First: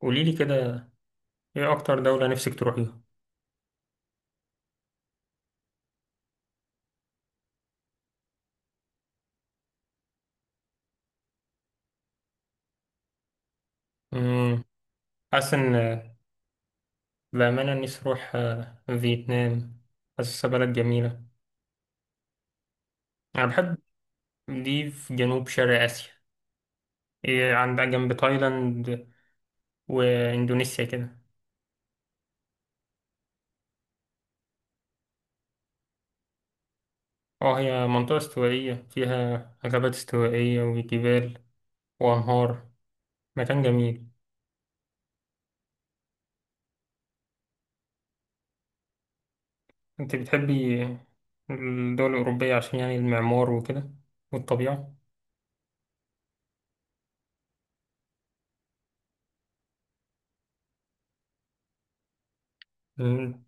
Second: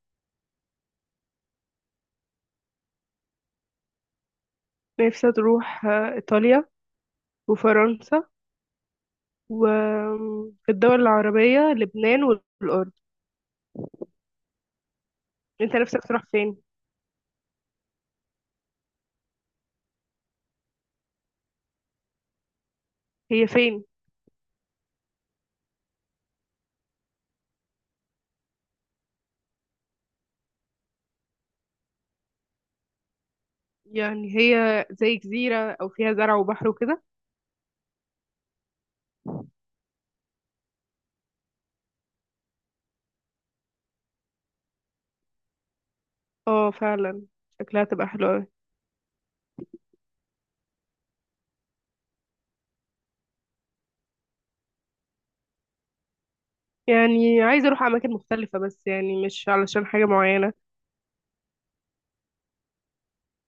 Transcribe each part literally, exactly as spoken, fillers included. قولي لي كده، ايه اكتر دولة نفسك تروحيها؟ نفسي تروح آه، إيطاليا وفرنسا. وفي الدول العربية لبنان والأردن. امم حاسس ان. أنت نفسك تروح فين؟ بأمانة نفسي اروح آه، فيتنام. حاسسها بلد جميلة. انا هي بحب. فين؟ دي في جنوب شرق اسيا. إيه عندها جنب تايلاند واندونيسيا كده. يعني هي زي جزيرة أو فيها زرع وبحر وكده؟ اه، هي منطقة استوائية فيها غابات استوائية وجبال وانهار. مكان جميل. اه، فعلا. شكلها تبقى حلوة أوي. انت بتحبي الدول الأوروبية عشان يعني المعمار وكده والطبيعة. يعني عايزة أروح أماكن مختلفة بس يعني مش علشان حاجة معينة. مم.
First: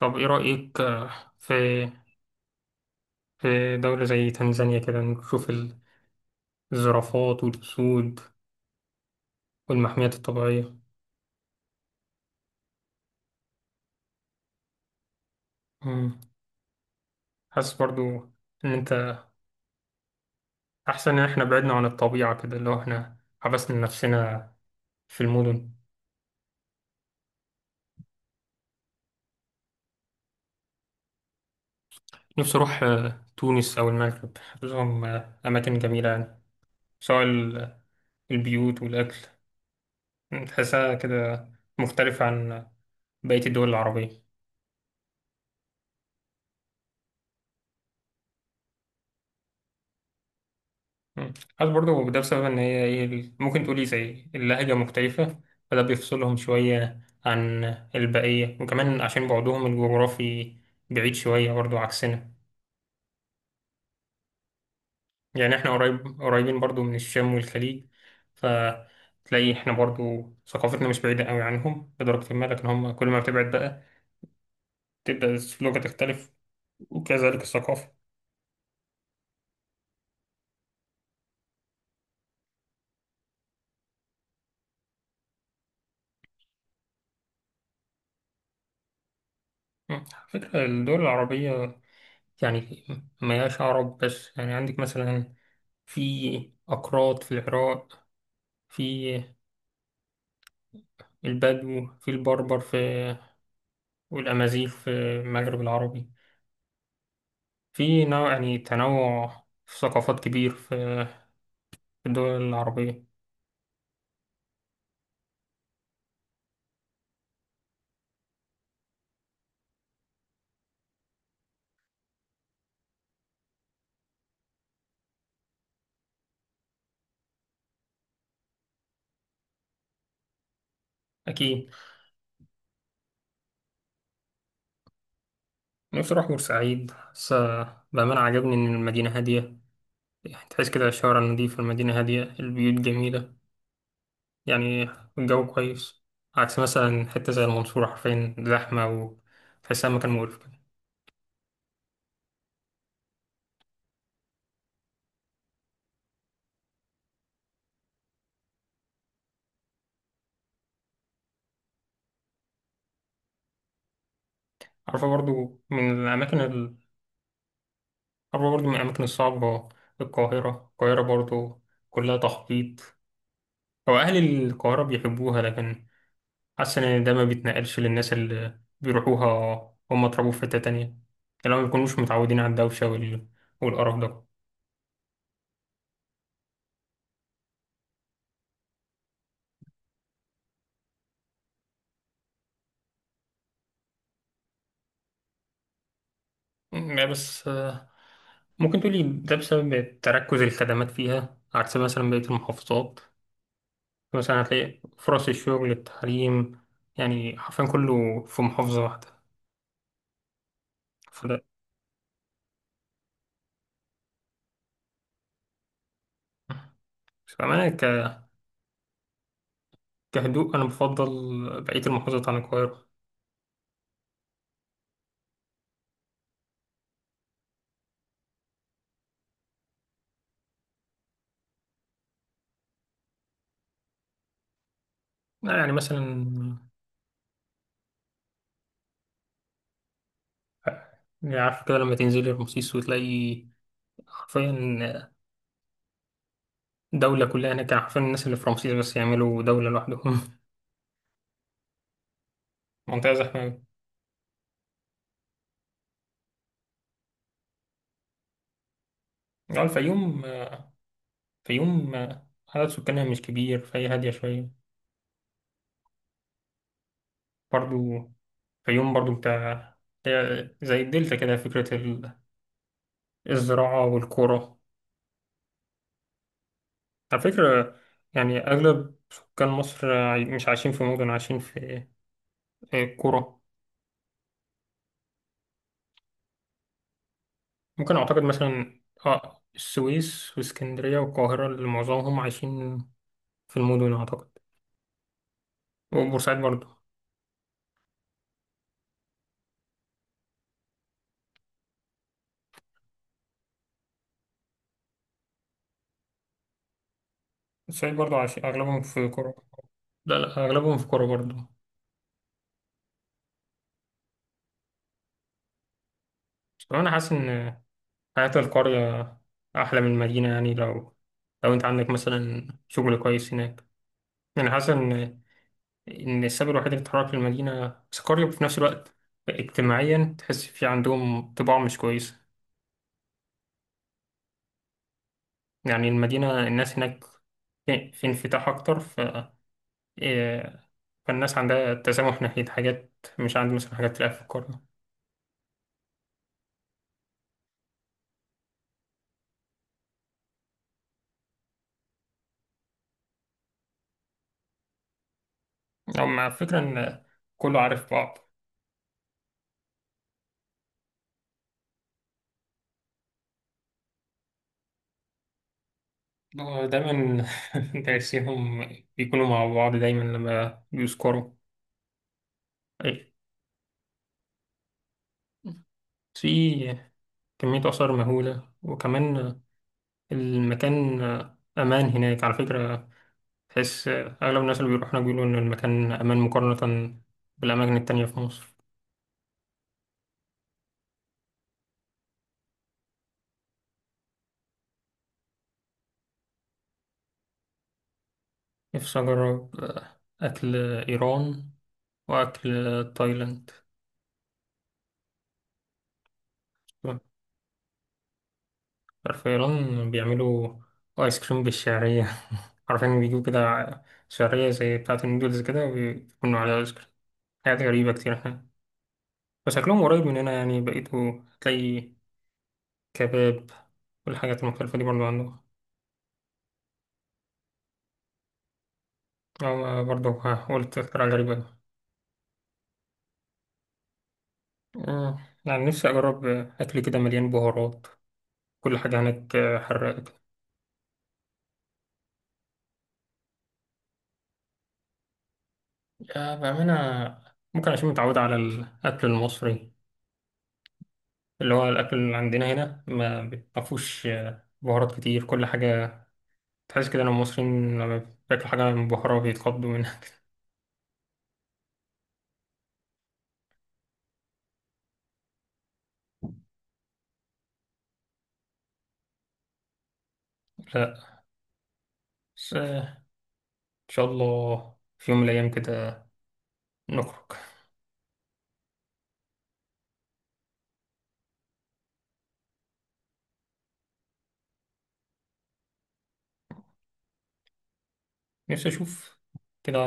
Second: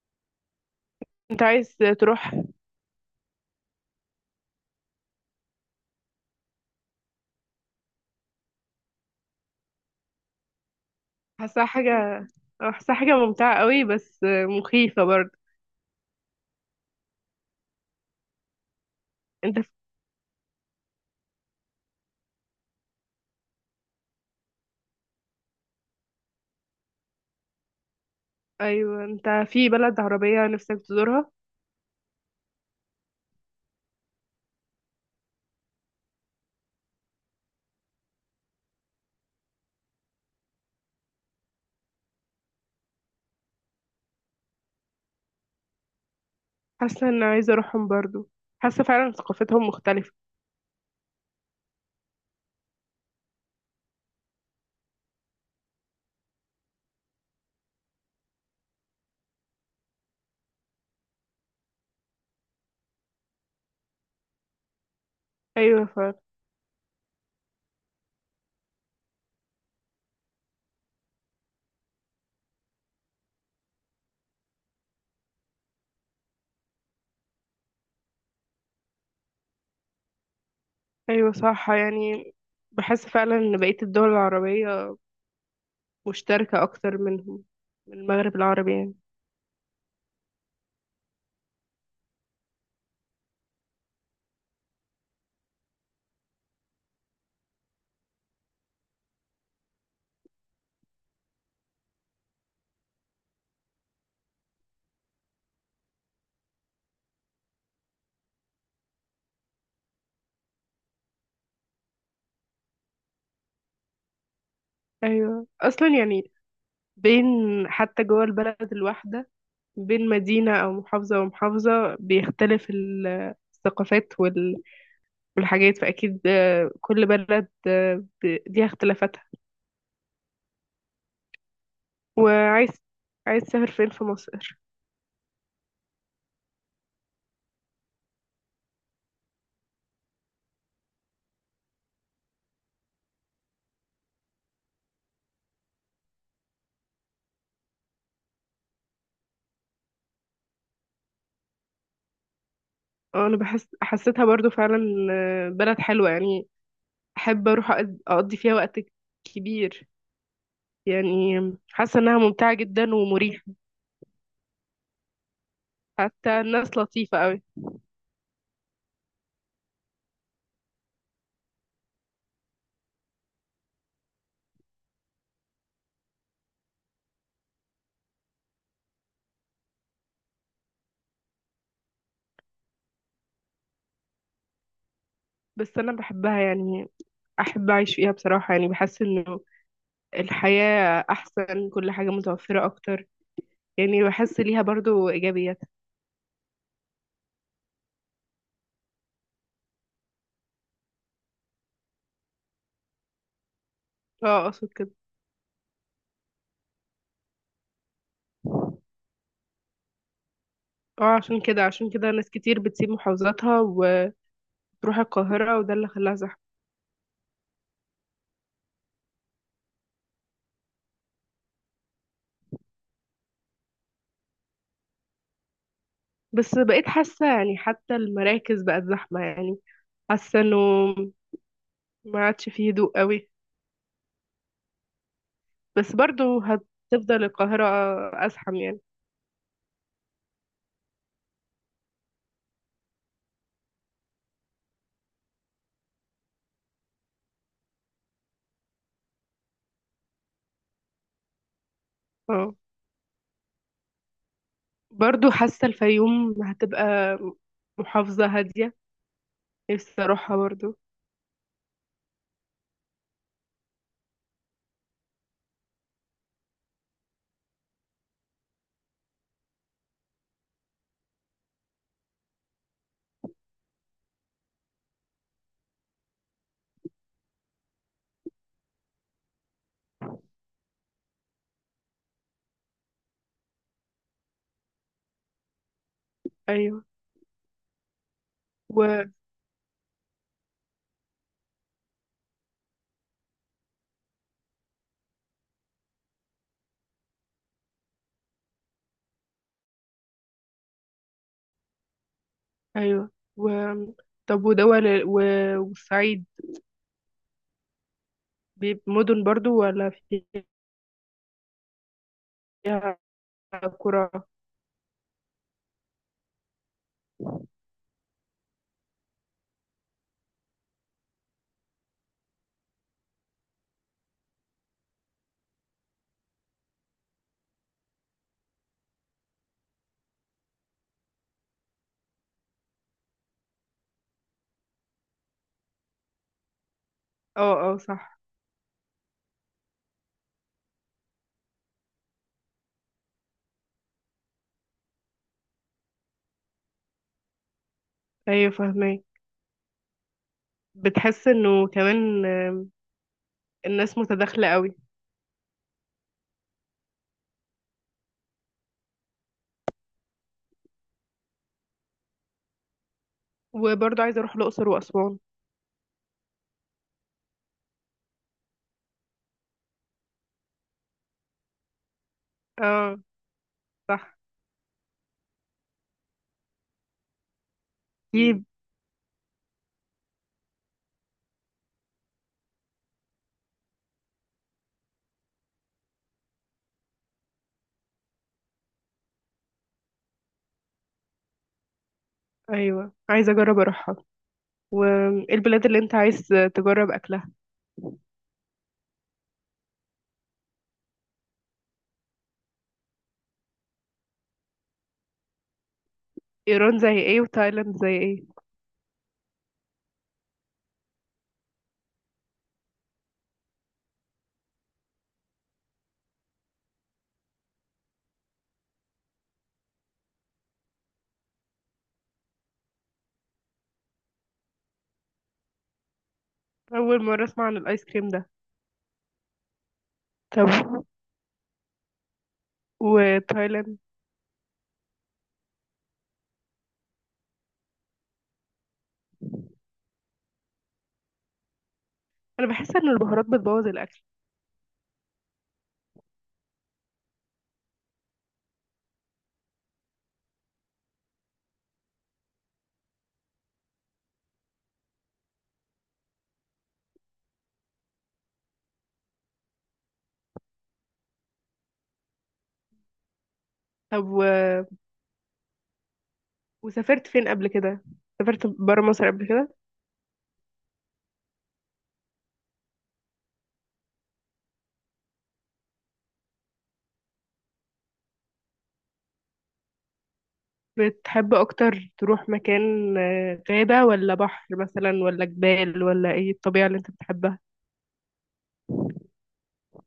طب ايه رأيك آه، أنت في عايز تروح. في دولة زي تنزانيا كده نشوف ال- الزرافات والأسود والمحميات الطبيعية. حاساها حاجة حاساها حاجة ممتعة قوي بس آه، مخيفة برضه. مم. حاسس برضو إن أنت أنت في... أحسن إن إحنا بعدنا عن الطبيعة كده، اللي هو إحنا حبسنا نفسنا في المدن. أيوة، أنت في بلد عربية نفسك تزورها؟ نفسي أروح آه، تونس أو المغرب، حاسسهم آه، أماكن جميلة يعني، سواء ال- البيوت والأكل. تحسها كده مختلفة عن بقية الدول العربية. حاسة ان عايزة اروحهم برضو. حاسة فعلا ثقافتهم مختلفة. مم. حاسس برضه ده بسبب إن هي إيه ال- ممكن تقولي زي اللهجة مختلفة. فده بيفصلهم شوية عن البقية، وكمان عشان بعدهم الجغرافي بعيد شوية برضه عكسنا. يعني إحنا ايوه ف... قريب قريبين برضه من الشام والخليج. فتلاقي إحنا برضه ثقافتنا مش بعيدة أوي عنهم لدرجة ما، لكن هم كل ما بتبعد بقى تبدأ اللغة تختلف وكذلك الثقافة. ايوه، صح يعني. بحس فعلا ان بقية الدول العربية مشتركة اكتر منهم، من المغرب العربي يعني. مم. على فكرة الدول العربية يعني مياش عرب بس، يعني عندك مثلا في أكراد في العراق، في البدو، في البربر، في والأمازيغ في المغرب العربي. في نوع، يعني تنوع في ثقافات كبير في في الدول العربية. ايوه، اصلا يعني بين حتى جوه البلد الواحدة بين مدينة او محافظة ومحافظة بيختلف ال- الثقافات وال... والحاجات. فاكيد آه، كل بلد آه، ب- ليها اختلافاتها. أكيد. وعايز عايز تسافر فين في مصر؟ نفسي أروح بورسعيد، بس بأمانة عجبني إن المدينة هادية، يعني تحس كده الشوارع النظيفة، المدينة هادية، البيوت جميلة، يعني الجو كويس. عكس مثلا حتة زي المنصورة، حرفيا زحمة وتحسها مكان مقرف كده. اه، انا بحس حسيتها برضو فعلا، آه، بلد حلوة يعني. احب اروح أقض- اقضي فيها وقت كبير يعني. حاسة انها ممتعة جدا ومريحة. عارفة برضو من الأماكن حتى ال... الناس لطيفة قوي. عارفة برضو من الأماكن الصعبة، القاهرة. القاهرة برضو كلها تخبيط. هو أهل القاهرة بيحبوها، لكن حاسس إن ده ما بيتنقلش للناس اللي بيروحوها. هم اتربوا في حتة تانية، اللي هم مبيكونوش متعودين على الدوشة وال... والقرف ده. بس انا بحبها يعني. احب اعيش فيها بصراحة. يعني بحس انه الحياة احسن، كل حاجة متوفرة اكتر. يعني بحس ليها برضو ايجابيات. م- يعني بس، آه، ممكن تقولي ده بسبب تركز الخدمات فيها عكس مثلا بقية المحافظات. مثلا اه، اقصد هتلاقي كده. فرص الشغل، التعليم، يعني حرفيا كله في محافظة واحدة. اه، عشان فده كده عشان كده ناس كتير بتسيب محافظاتها وتروح القاهرة، وده اللي خلاها زحمة. فأنا ك... كهدوء أنا بفضل بقية المحافظات عن القاهرة. بس بقيت حاسة يعني حتى المراكز بقت زحمة يعني. حاسه انه ما عادش فيه هدوء قوي. لا، يعني بس مثلا، برضو هتفضل القاهره ازحم يعني. يعني عارف كده لما تنزلي رمسيس وتلاقي حرفيا دولة كلها هناك، يعني حرفيا الناس اللي في رمسيس بس يعملوا دولة لوحدهم اه. منطقة زحمة أوي. برضو حاسه الفيوم هتبقى محافظه هاديه. يعني نفسي الفيوم، اروحها برضو. الفيوم عدد سكانها مش كبير فهي هادية شوية برضو. الفيوم برضو بتاع زي الدلتا كده، فكرة الزراعة والقرى. على فكرة، يعني أغلب سكان مصر عاي- مش عايشين في مدن، عايشين في في قرى. ايوه ممكن أعتقد مثلا و آه السويس واسكندرية والقاهرة اللي معظمهم عايشين في المدن أعتقد، وبورسعيد برضو. ايوه و طب، ودول و... والصعيد. بورسعيد برضو عايشين أغلبهم بيب- في مدن قرى. برضو ولا لا لا، فيها أغلبهم في قرى برضو. قرى؟ بس أنا حاسس إن حياة القرية أحلى من المدينة، يعني لو لو أنت عندك مثلا شغل كويس هناك، يعني حاسس إن ان السبب الوحيد اللي اتحرك في المدينه سكاريو، وفي نفس الوقت اجتماعيا تحس في عندهم طباع مش كويسه. يعني المدينه الناس هناك اه، اه، في في صح. انفتاح اكتر، ف إيه، فالناس عندها تسامح ناحيه حاجات، مش عند مثلا حاجات تلاقيها في القريه، ايوه، فاهمه. بتحس انه كمان الناس متداخله قوي. او مع فكره ان كله عارف بعض. وبرضو عايزه اروح الاقصر واسوان. هو دايما تحسيهم بيكونوا مع بعض دايما لما بيسكروا. اه. إيه، صح. في كمية آثار دي مهولة، وكمان المكان أمان هناك على فكرة، بحيث أغلب الناس اللي بيروحوا هناك بيقولوا إن المكان أمان مقارنة بالأماكن التانية في مصر. ايوه، عايزه اجرب اروحها. والبلاد اللي انت عايز تجرب اكلها؟ نفسي أجرب آه، أكل إيران وأكل تايلاند. ايران زي ايه وتايلاند زي ايه؟ في إيران بيعملوا آيس كريم بالشعرية عارفين بيجيبوا كده شعرية زي بتاعة النودلز كده، وبيكونوا عليها آيس كريم. حاجات غريبة كتير هناك، بس أكلهم قريب مننا يعني، بقيتوا تلاقي كباب والحاجات المختلفة دي برضو عندهم. اول مره اسمع عن الايس كريم ده. أو برضو طب قلت اختراع غريب. وتايلاند؟ آه. يعني نفسي أجرب أكل كده مليان بهارات، كل حاجة هناك حراقة كده. انا بحس ان البهارات بتبوظ الاكل. آه، بأمانة ممكن عشان متعود على الأكل المصري، اللي هو الأكل اللي عندنا هنا ما بيبقاش بهارات كتير كل حاجة، تحس كده إن المصريين لما بياكلوا حاجة مبهرة بيتخضوا منها كده. طب و... وسافرت فين قبل كده؟ سافرت برا مصر قبل كده؟ لا، بس آه، إن شاء الله في يوم من الأيام كده نخرج. بتحب اكتر تروح مكان، آه، غابه ولا بحر مثلا ولا جبال ولا ايه الطبيعه اللي انت بتحبها؟ نفسي أشوف كده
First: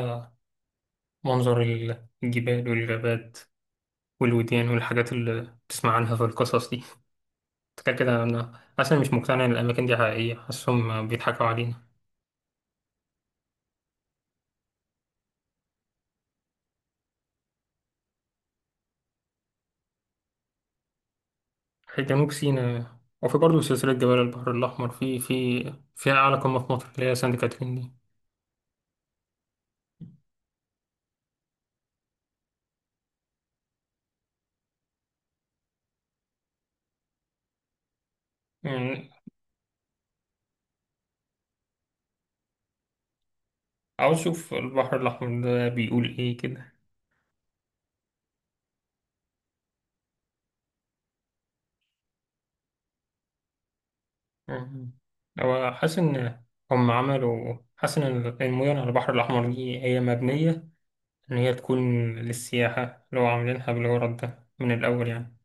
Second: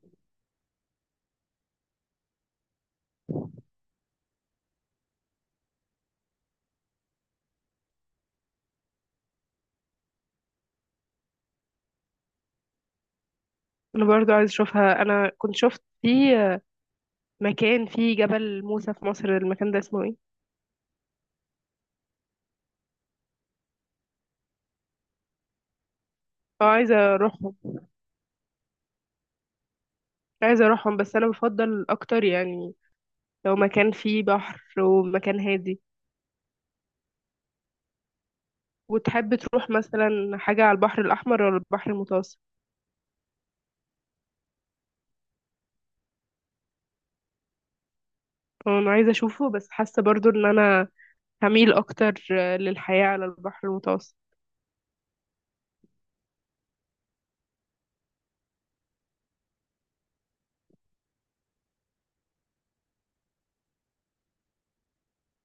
منظر الجبال والغابات والوديان والحاجات اللي بتسمع عنها في القصص دي. كده كده أنا أصلا مش مقتنع إن الأماكن دي حقيقية، حاسسهم بيضحكوا علينا. انا برضو عايز اشوفها. انا كنت شفت في مكان فيه جبل موسى في مصر. المكان ده اسمه ايه؟ في جنوب سيناء، وفي برضه سلسلة جبال البحر الأحمر في في فيها أعلى قمة اه، في مصر اللي هي عايزة سانت اروحهم كاترين دي. عايزة اروحهم بس انا بفضل اكتر يعني لو مكان فيه بحر ومكان هادي. يعني وتحب تروح مثلا حاجة على البحر الاحمر ولا البحر المتوسط؟ عاوز أشوف البحر الأحمر ده بيقول إيه كده. اه، انا عايزة اشوفه بس حاسة برضو ان انا هميل اكتر، آه، للحياة على البحر المتوسط. يعني هو حاسس إن هم عملوا حاسس إن المدن على البحر الأحمر دي هي مبنية إن هي تكون للسياحة، اللي هو عاملينها بالغرض ده من الأول يعني،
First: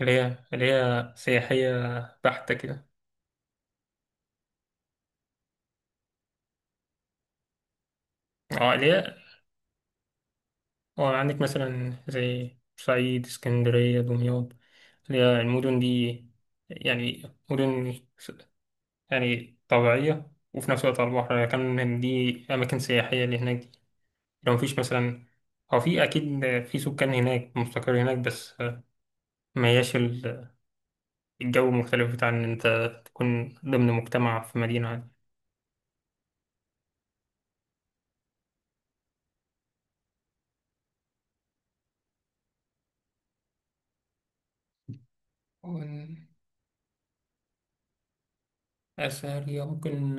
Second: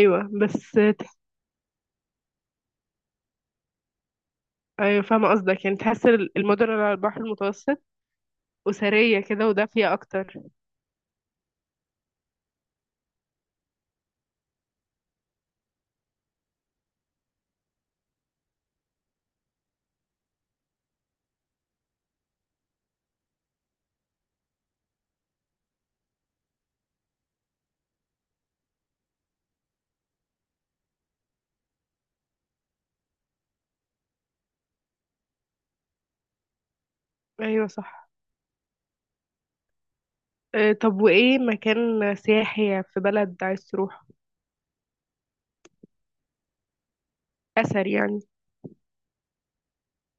اللي هي بس. اللي هي تح- سياحية بحتة كده. ايوه، فاهمة قصدك. يعني تحس ال- المدن اللي على البحر المتوسط اه، اللي هي، اسرية كده ودافية اكتر. وعندك مثلا زي بورسعيد، اسكندرية، دمياط، اللي هي المدن دي، يعني مدن س- يعني طبيعية وفي نفس الوقت على البحر، يعني كان دي أماكن سياحية اللي هناك دي، لو مفيش مثلا. هو في أكيد في سكان هناك مستقر هناك، بس ما هياش ال- الجو مختلف بتاع إن أنت تكون ضمن مجتمع في مدينة عادية. ايوه، صح. آه، طب، وايه مكان سياحي في بلد عايز تروح، ومن اثر يعني؟ أثرية ممكن،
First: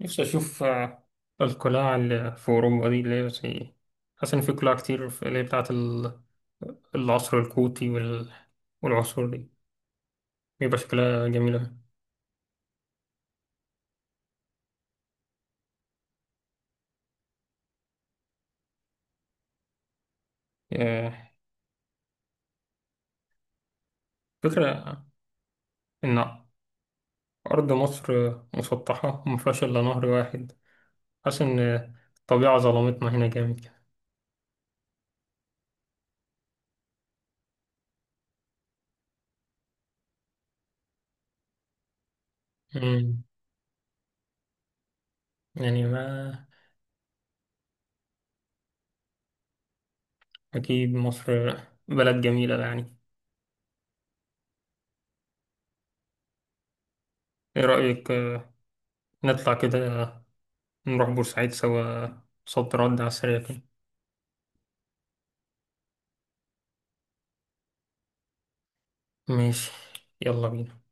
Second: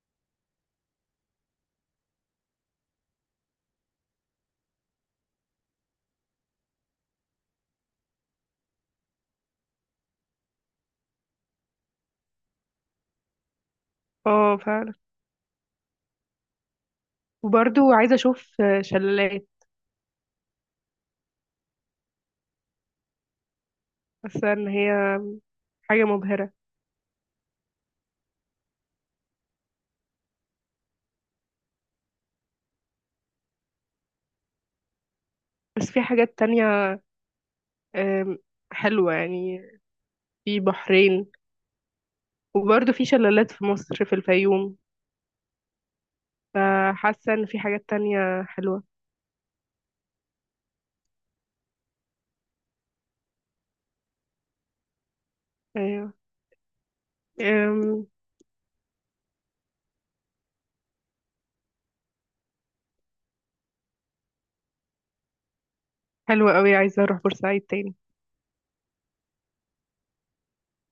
نفسي أشوف آه، القلاع اللي في أوروبا دي، اللي هي زي، حاسس إن في قلاع كتير في- اللي هي بتاعة ال- العصر الكوتي وال... والعصور دي بيبقى شكلها جميل أوي. اه، فعلا. وبرضو عايزه اشوف آه، شلالات. آه، حاسه ان فكرة هي حاجه إن مبهره. أرض مصر مسطحة ومفيهاش إلا نهر واحد، حاسس إن الطبيعة ظلمتنا هنا جامد كده. بس في حاجات تانية، آم، حلوه يعني. في بحرين. وبرضو في مم، شلالات في مصر في الفيوم. يعني ما فحاسه ان في حاجات تانية حلوه. أكيد مصر بلد جميلة يعني. ايوه. إيه آم، رأيك آه، نطلع كده نروح بورسعيد سوا؟ صد رد على السريع كده. حلوه قوي. عايزه اروح بورسعيد تاني. ماشي، يلا بينا.